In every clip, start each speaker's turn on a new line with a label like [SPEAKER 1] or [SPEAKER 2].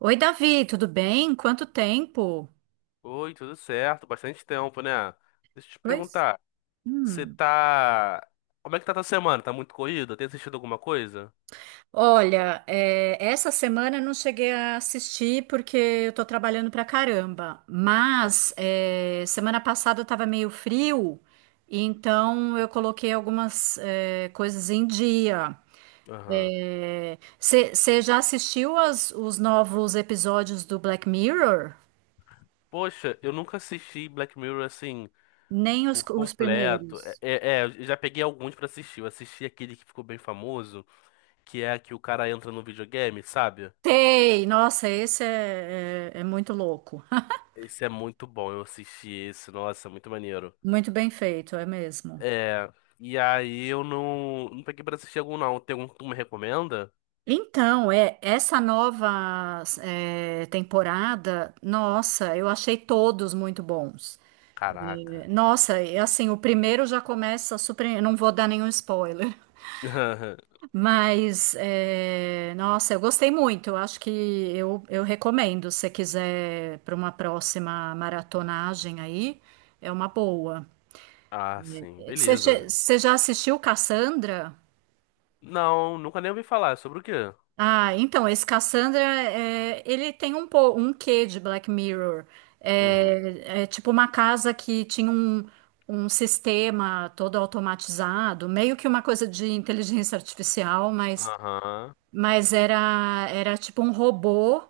[SPEAKER 1] Oi, Davi, tudo bem? Quanto tempo?
[SPEAKER 2] Oi, tudo certo? Bastante tempo, né? Deixa eu te
[SPEAKER 1] Pois.
[SPEAKER 2] perguntar, você
[SPEAKER 1] Hum.
[SPEAKER 2] tá... Como é que tá tua semana? Tá muito corrida? Tem assistido alguma coisa?
[SPEAKER 1] Olha, essa semana eu não cheguei a assistir porque eu tô trabalhando pra caramba. Mas
[SPEAKER 2] Uhum.
[SPEAKER 1] semana passada tava meio frio, e então eu coloquei algumas coisas em dia.
[SPEAKER 2] Aham.
[SPEAKER 1] Você já assistiu os novos episódios do Black Mirror?
[SPEAKER 2] Poxa, eu nunca assisti Black Mirror assim,
[SPEAKER 1] Nem
[SPEAKER 2] por
[SPEAKER 1] os
[SPEAKER 2] completo.
[SPEAKER 1] primeiros.
[SPEAKER 2] Eu já peguei alguns pra assistir. Eu assisti aquele que ficou bem famoso, que é a que o cara entra no videogame, sabe?
[SPEAKER 1] Sei, nossa, esse é muito louco.
[SPEAKER 2] Esse é muito bom, eu assisti esse, nossa, muito maneiro.
[SPEAKER 1] Muito bem feito, é mesmo.
[SPEAKER 2] É, e aí eu não peguei pra assistir algum não. Tem algum que tu me recomenda?
[SPEAKER 1] Então, essa nova temporada, nossa, eu achei todos muito bons.
[SPEAKER 2] Caraca.
[SPEAKER 1] Nossa, e assim, o primeiro já começa super. Eu Não vou dar nenhum spoiler, mas nossa, eu gostei muito. Eu acho que eu recomendo, se você quiser, para uma próxima maratonagem aí, é uma boa.
[SPEAKER 2] Ah, sim, beleza.
[SPEAKER 1] Você já assistiu Cassandra?
[SPEAKER 2] Não, nunca nem ouvi falar. Sobre o quê?
[SPEAKER 1] Ah, então, esse Cassandra, é, ele tem um quê de Black Mirror.
[SPEAKER 2] Uhum.
[SPEAKER 1] É, é tipo uma casa que tinha um, um sistema todo automatizado, meio que uma coisa de inteligência artificial, mas,
[SPEAKER 2] Aham.
[SPEAKER 1] era tipo um robô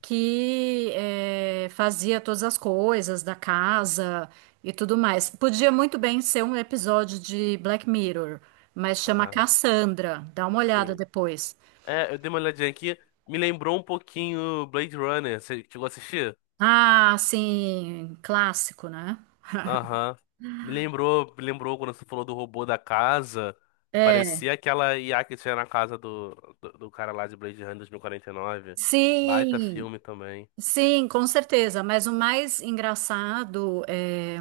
[SPEAKER 1] que fazia todas as coisas da casa e tudo mais. Podia muito bem ser um episódio de Black Mirror, mas chama
[SPEAKER 2] Aham.
[SPEAKER 1] Cassandra. Dá uma olhada
[SPEAKER 2] Sim.
[SPEAKER 1] depois.
[SPEAKER 2] É, eu dei uma olhadinha aqui. Me lembrou um pouquinho Blade Runner. Você chegou a assistir?
[SPEAKER 1] Ah, sim, clássico, né?
[SPEAKER 2] Aham. Me lembrou quando você falou do robô da casa.
[SPEAKER 1] É,
[SPEAKER 2] Parecia aquela IA que tinha na casa do cara lá de Blade Runner 2049. Baita
[SPEAKER 1] sim.
[SPEAKER 2] filme também.
[SPEAKER 1] Sim, com certeza, mas o mais engraçado é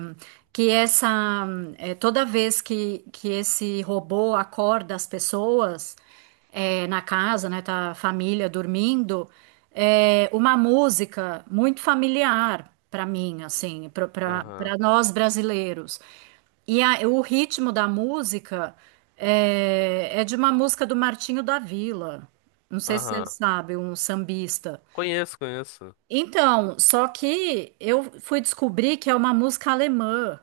[SPEAKER 1] que essa toda vez que esse robô acorda as pessoas na casa, né, tá a família dormindo, é uma música muito familiar para mim, assim, para
[SPEAKER 2] Aham.
[SPEAKER 1] nós brasileiros. E o ritmo da música é de uma música do Martinho da Vila. Não sei se você
[SPEAKER 2] Aham.
[SPEAKER 1] sabe, um sambista.
[SPEAKER 2] Conheço, conheço.
[SPEAKER 1] Então, só que eu fui descobrir que é uma música alemã.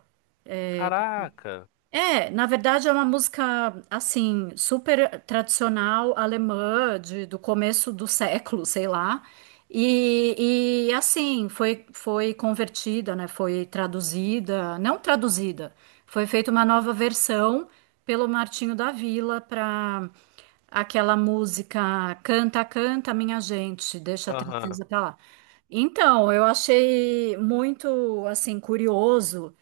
[SPEAKER 2] Caraca.
[SPEAKER 1] É, na verdade é uma música assim super tradicional alemã do começo do século, sei lá. E assim foi convertida, né? Foi traduzida, não traduzida, foi feita uma nova versão pelo Martinho da Vila para aquela música Canta, canta, minha gente, deixa a
[SPEAKER 2] Aham.
[SPEAKER 1] tristeza pra lá. Então, eu achei muito assim curioso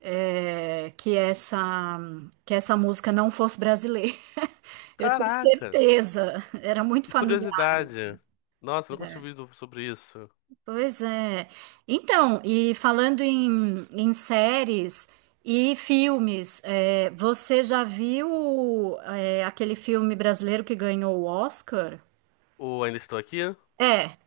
[SPEAKER 1] é, que essa que essa música não fosse brasileira. Eu tinha
[SPEAKER 2] Caraca.
[SPEAKER 1] certeza, era muito
[SPEAKER 2] E
[SPEAKER 1] familiar, assim.
[SPEAKER 2] curiosidade. Nossa, nunca tinha
[SPEAKER 1] É,
[SPEAKER 2] ouvido sobre isso.
[SPEAKER 1] pois é. Então, e falando em, em séries e filmes, você já viu aquele filme brasileiro que ganhou o Oscar?
[SPEAKER 2] Ou Ainda Estou Aqui?
[SPEAKER 1] É.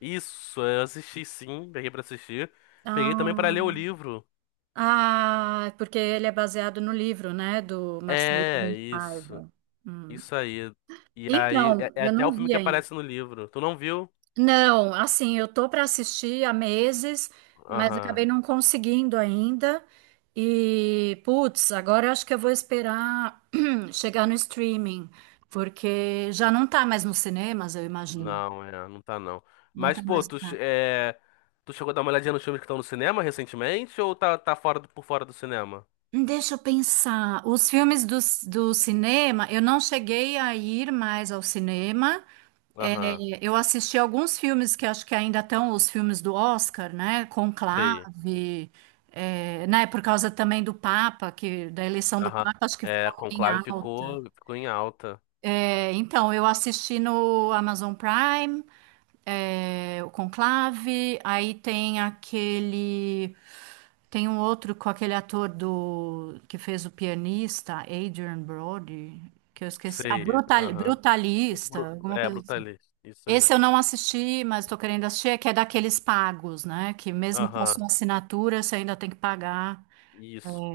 [SPEAKER 2] Isso, eu assisti sim, peguei pra assistir. Peguei também
[SPEAKER 1] Ah,
[SPEAKER 2] pra ler o livro.
[SPEAKER 1] ah, porque ele é baseado no livro, né, do Marcelo Rebelo
[SPEAKER 2] É,
[SPEAKER 1] de
[SPEAKER 2] isso.
[SPEAKER 1] Paiva. Hum.
[SPEAKER 2] Isso aí. E aí, é,
[SPEAKER 1] Então,
[SPEAKER 2] é
[SPEAKER 1] eu
[SPEAKER 2] até
[SPEAKER 1] não
[SPEAKER 2] o filme
[SPEAKER 1] vi
[SPEAKER 2] que
[SPEAKER 1] ainda.
[SPEAKER 2] aparece no livro. Tu não viu?
[SPEAKER 1] Não, assim, eu tô para assistir há meses, mas
[SPEAKER 2] Aham.
[SPEAKER 1] acabei não conseguindo ainda. E, putz, agora eu acho que eu vou esperar chegar no streaming, porque já não tá mais nos cinemas, eu imagino.
[SPEAKER 2] Não, é, não tá não.
[SPEAKER 1] Não
[SPEAKER 2] Mas,
[SPEAKER 1] tá
[SPEAKER 2] pô,
[SPEAKER 1] mais.
[SPEAKER 2] tu,
[SPEAKER 1] Tá.
[SPEAKER 2] é, tu chegou a dar uma olhadinha nos filmes que estão no cinema recentemente ou tá, por fora do cinema?
[SPEAKER 1] Deixa eu pensar. Os filmes do cinema, eu não cheguei a ir mais ao cinema. É,
[SPEAKER 2] Aham,
[SPEAKER 1] eu assisti alguns filmes que acho que ainda estão os filmes do Oscar, né?
[SPEAKER 2] sei.
[SPEAKER 1] Conclave, é, né? Por causa também do Papa, que da eleição do
[SPEAKER 2] Aham.
[SPEAKER 1] Papa, acho que
[SPEAKER 2] É,
[SPEAKER 1] ficou em
[SPEAKER 2] Conclave
[SPEAKER 1] alta.
[SPEAKER 2] ficou, ficou em alta.
[SPEAKER 1] É, então, eu assisti no Amazon Prime, é, o Conclave, aí tem aquele. Tem um outro com aquele ator do que fez o pianista, Adrian Brody, que eu esqueci. Ah,
[SPEAKER 2] Sei. Aham.
[SPEAKER 1] Brutalista, alguma
[SPEAKER 2] É,
[SPEAKER 1] coisa assim.
[SPEAKER 2] Brutalist. Isso aí.
[SPEAKER 1] Esse eu não assisti, mas estou querendo assistir, é que é daqueles pagos, né? Que mesmo com a
[SPEAKER 2] Aham.
[SPEAKER 1] sua assinatura, você ainda tem que pagar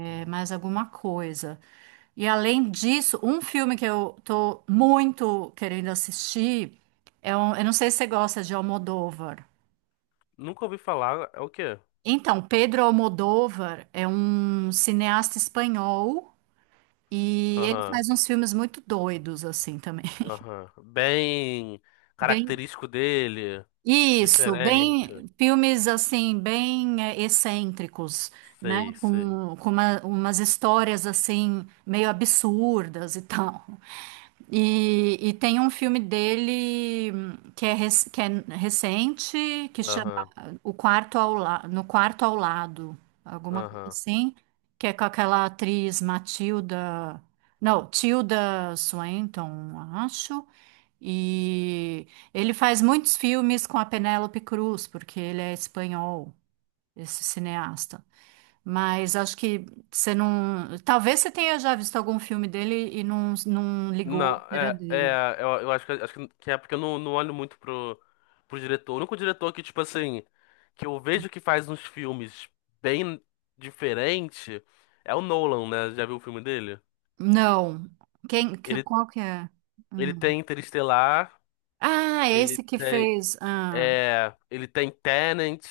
[SPEAKER 1] mais alguma coisa. E além disso, um filme que eu tô muito querendo assistir é um, eu não sei se você gosta de Almodóvar.
[SPEAKER 2] Nunca ouvi falar. É o quê?
[SPEAKER 1] Então, Pedro Almodóvar é um cineasta espanhol e ele
[SPEAKER 2] Aham.
[SPEAKER 1] faz uns filmes muito doidos assim também.
[SPEAKER 2] Aham. Bem
[SPEAKER 1] Bem.
[SPEAKER 2] característico dele.
[SPEAKER 1] Isso,
[SPEAKER 2] Diferente.
[SPEAKER 1] bem, filmes assim, bem excêntricos, né?
[SPEAKER 2] Sei, sei.
[SPEAKER 1] Com umas histórias assim, meio absurdas e tal. E tem um filme dele que que é recente, que chama
[SPEAKER 2] Aham.
[SPEAKER 1] o quarto ao la... No quarto ao lado, alguma coisa
[SPEAKER 2] Aham.
[SPEAKER 1] assim, que é com aquela atriz Matilda. Não, Tilda Swinton, acho. E ele faz muitos filmes com a Penélope Cruz, porque ele é espanhol, esse cineasta. Mas acho que você não. Talvez você tenha já visto algum filme dele e não
[SPEAKER 2] Não,
[SPEAKER 1] ligou que era
[SPEAKER 2] é,
[SPEAKER 1] dele.
[SPEAKER 2] é, eu acho que, acho que é porque eu não olho muito pro, pro diretor. O único diretor que, tipo assim, que eu vejo que faz uns filmes bem diferente é o Nolan, né? Já viu o filme dele?
[SPEAKER 1] Não. Quem,
[SPEAKER 2] Ele,
[SPEAKER 1] qual que é?
[SPEAKER 2] ele
[SPEAKER 1] Hum.
[SPEAKER 2] tem Interestelar.
[SPEAKER 1] Ah,
[SPEAKER 2] Ele
[SPEAKER 1] esse que
[SPEAKER 2] tem,
[SPEAKER 1] fez. Ah,
[SPEAKER 2] é, ele tem Tenant,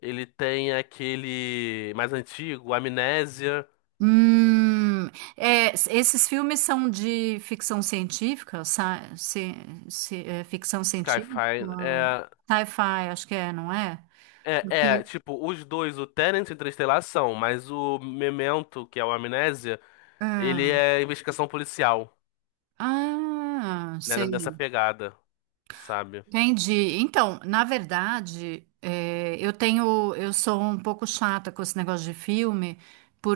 [SPEAKER 2] ele tem aquele mais antigo, Amnésia,
[SPEAKER 1] hum, esses filmes são de ficção científica, ci- ficção científica,
[SPEAKER 2] Skyfire.
[SPEAKER 1] sci-fi, acho que é, não é?
[SPEAKER 2] É,
[SPEAKER 1] Porque-
[SPEAKER 2] tipo, os dois, o Tenant e Interestelar são, mas o Memento, que é o Amnésia, ele
[SPEAKER 1] ah,
[SPEAKER 2] é investigação policial,
[SPEAKER 1] ah,
[SPEAKER 2] né, nessa
[SPEAKER 1] sei,
[SPEAKER 2] pegada, sabe?
[SPEAKER 1] entendi. Então, na verdade, eu tenho, eu sou um pouco chata com esse negócio de filme,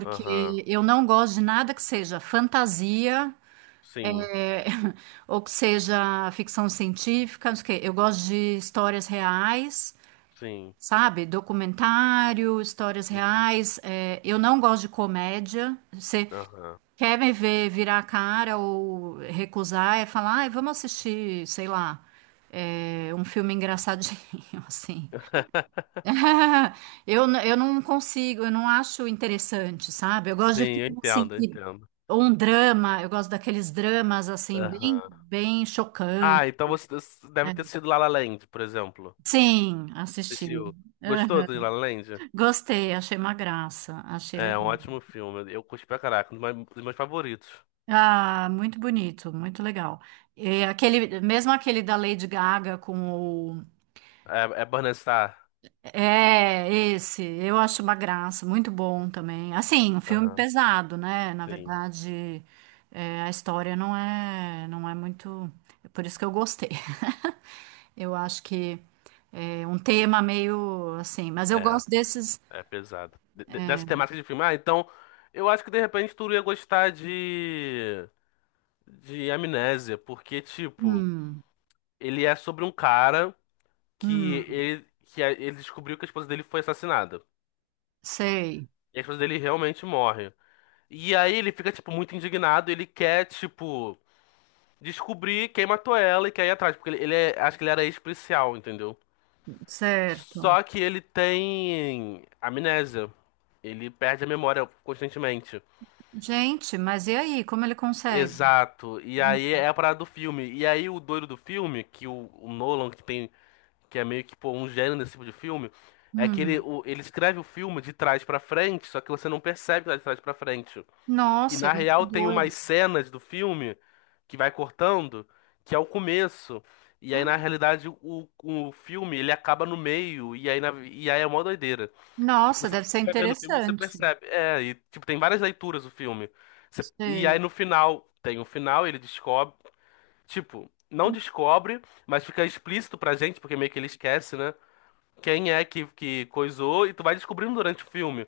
[SPEAKER 2] Aham.
[SPEAKER 1] eu não gosto de nada que seja fantasia,
[SPEAKER 2] Sim,
[SPEAKER 1] é, ou que seja ficção científica, não sei o quê. Eu gosto de histórias reais.
[SPEAKER 2] sim,
[SPEAKER 1] Sabe, documentário, histórias
[SPEAKER 2] sim.
[SPEAKER 1] reais. É, eu não gosto de comédia. Você
[SPEAKER 2] Aham.
[SPEAKER 1] quer me ver virar a cara ou recusar, é falar, ai, vamos assistir, sei lá, um filme engraçadinho, assim. Eu não consigo, eu não acho interessante, sabe? Eu gosto de
[SPEAKER 2] Sim, eu
[SPEAKER 1] filme assim,
[SPEAKER 2] entendo, eu
[SPEAKER 1] que,
[SPEAKER 2] entendo.
[SPEAKER 1] ou um drama, eu gosto daqueles dramas assim, bem,
[SPEAKER 2] Aham.
[SPEAKER 1] bem chocantes.
[SPEAKER 2] Ah, então você deve
[SPEAKER 1] Né?
[SPEAKER 2] ter sido La La Land, por exemplo.
[SPEAKER 1] Sim, assisti.
[SPEAKER 2] Assistiu. Gostou
[SPEAKER 1] Aham.
[SPEAKER 2] do La La Land?
[SPEAKER 1] Gostei, achei uma graça, achei
[SPEAKER 2] É um
[SPEAKER 1] legal.
[SPEAKER 2] ótimo filme. Eu curti pra caraca, um dos meus favoritos.
[SPEAKER 1] Ah, muito bonito, muito legal. É, aquele, mesmo aquele da Lady Gaga com o.
[SPEAKER 2] É, é Burning Star.
[SPEAKER 1] É, esse, eu acho uma graça, muito bom também. Assim, um filme
[SPEAKER 2] Aham,
[SPEAKER 1] pesado, né? Na
[SPEAKER 2] sim.
[SPEAKER 1] verdade, a história não é, não é muito. É por isso que eu gostei. Eu acho que é um tema meio assim, mas eu
[SPEAKER 2] É,
[SPEAKER 1] gosto desses.
[SPEAKER 2] é pesado. Dessa
[SPEAKER 1] É,
[SPEAKER 2] temática de filme. Ah, então, eu acho que de repente tu ia gostar de. De Amnésia, porque, tipo,
[SPEAKER 1] hum,
[SPEAKER 2] ele é sobre um cara que
[SPEAKER 1] hum,
[SPEAKER 2] ele descobriu que a esposa dele foi assassinada.
[SPEAKER 1] sei,
[SPEAKER 2] E a esposa dele realmente morre. E aí ele fica, tipo, muito indignado. Ele quer, tipo. Descobrir quem matou ela e quer ir atrás, porque ele é, acho que ele era ex-policial, entendeu?
[SPEAKER 1] certo.
[SPEAKER 2] Só que ele tem amnésia. Ele perde a memória constantemente.
[SPEAKER 1] Gente, mas e aí, como ele consegue?
[SPEAKER 2] Exato. E aí é a parada do filme. E aí o doido do filme, que o Nolan, que tem, que é meio que pô, um gênio desse tipo de filme, é que ele,
[SPEAKER 1] Hum.
[SPEAKER 2] ele escreve o filme de trás pra frente, só que você não percebe que tá de trás pra frente. E
[SPEAKER 1] Nossa,
[SPEAKER 2] na
[SPEAKER 1] mas que
[SPEAKER 2] real tem
[SPEAKER 1] doido.
[SPEAKER 2] umas cenas do filme que vai cortando, que é o começo. E aí, na realidade, o filme ele acaba no meio, e aí, e aí é uma doideira. E
[SPEAKER 1] Nossa,
[SPEAKER 2] você
[SPEAKER 1] deve ser
[SPEAKER 2] vai vendo o filme, você
[SPEAKER 1] interessante.
[SPEAKER 2] percebe. É, e tipo, tem várias leituras o filme. E aí
[SPEAKER 1] Sei.
[SPEAKER 2] no final, tem o final, ele descobre. Tipo, não descobre, mas fica explícito pra gente, porque meio que ele esquece, né? Quem é que coisou, e tu vai descobrindo durante o filme.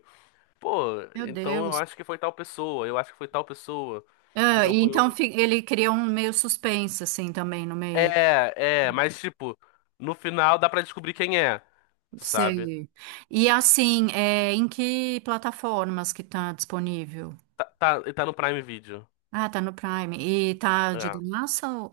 [SPEAKER 2] Pô,
[SPEAKER 1] Meu
[SPEAKER 2] então eu
[SPEAKER 1] Deus.
[SPEAKER 2] acho que foi tal pessoa, eu acho que foi tal pessoa.
[SPEAKER 1] Ah,
[SPEAKER 2] Então
[SPEAKER 1] e
[SPEAKER 2] foi
[SPEAKER 1] então
[SPEAKER 2] o.
[SPEAKER 1] ele cria um meio suspense, assim, também, no meio.
[SPEAKER 2] Mas tipo, no final dá pra descobrir quem é, sabe?
[SPEAKER 1] Sei. E
[SPEAKER 2] E
[SPEAKER 1] assim, é, em que plataformas que tá disponível?
[SPEAKER 2] Tá, tá, e tá no Prime Video.
[SPEAKER 1] Ah, tá no Prime. E tá de
[SPEAKER 2] É.
[SPEAKER 1] graça? Ou-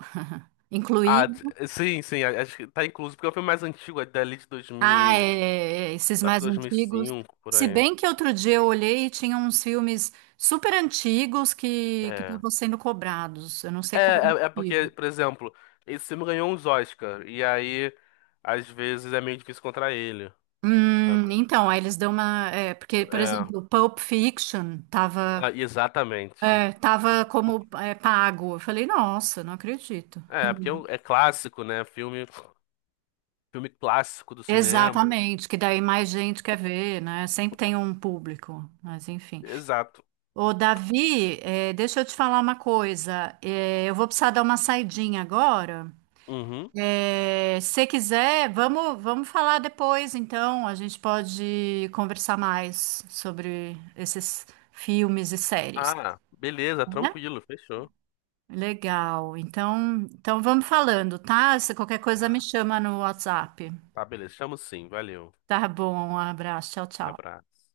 [SPEAKER 1] incluído?
[SPEAKER 2] Sim, sim, acho que tá incluso, porque é um filme mais antigo, é dali de 2000
[SPEAKER 1] Ah,
[SPEAKER 2] e...
[SPEAKER 1] é, é, é, esses
[SPEAKER 2] Acho que
[SPEAKER 1] mais antigos.
[SPEAKER 2] 2005, por
[SPEAKER 1] Se
[SPEAKER 2] aí.
[SPEAKER 1] bem que outro dia eu olhei e tinha uns filmes super antigos que
[SPEAKER 2] É.
[SPEAKER 1] estavam sendo cobrados. Eu não sei
[SPEAKER 2] É,
[SPEAKER 1] qual o
[SPEAKER 2] é porque,
[SPEAKER 1] motivo.
[SPEAKER 2] por exemplo, esse filme ganhou uns Oscar, e aí, às vezes, é meio difícil encontrar ele, sabe?
[SPEAKER 1] Então, aí eles dão uma. É, porque, por
[SPEAKER 2] É,
[SPEAKER 1] exemplo, Pulp Fiction tava,
[SPEAKER 2] ah, exatamente.
[SPEAKER 1] tava como pago. Eu falei, nossa, não acredito.
[SPEAKER 2] É, porque é é clássico, né? Filme, filme clássico do cinema.
[SPEAKER 1] Exatamente, que daí mais gente quer ver, né? Sempre tem um público, mas enfim.
[SPEAKER 2] Exato.
[SPEAKER 1] Ô, Davi, deixa eu te falar uma coisa. Eu vou precisar dar uma saidinha agora.
[SPEAKER 2] Uhum.
[SPEAKER 1] Se quiser, vamos falar depois, então. A gente pode conversar mais sobre esses filmes e séries,
[SPEAKER 2] Ah, beleza,
[SPEAKER 1] né?
[SPEAKER 2] tranquilo, fechou.
[SPEAKER 1] Legal. Então, então vamos falando, tá? Se qualquer coisa me
[SPEAKER 2] Tá,
[SPEAKER 1] chama no WhatsApp.
[SPEAKER 2] tá, beleza. Chamo sim, valeu.
[SPEAKER 1] Tá bom, um abraço. Tchau, tchau.
[SPEAKER 2] Abraço.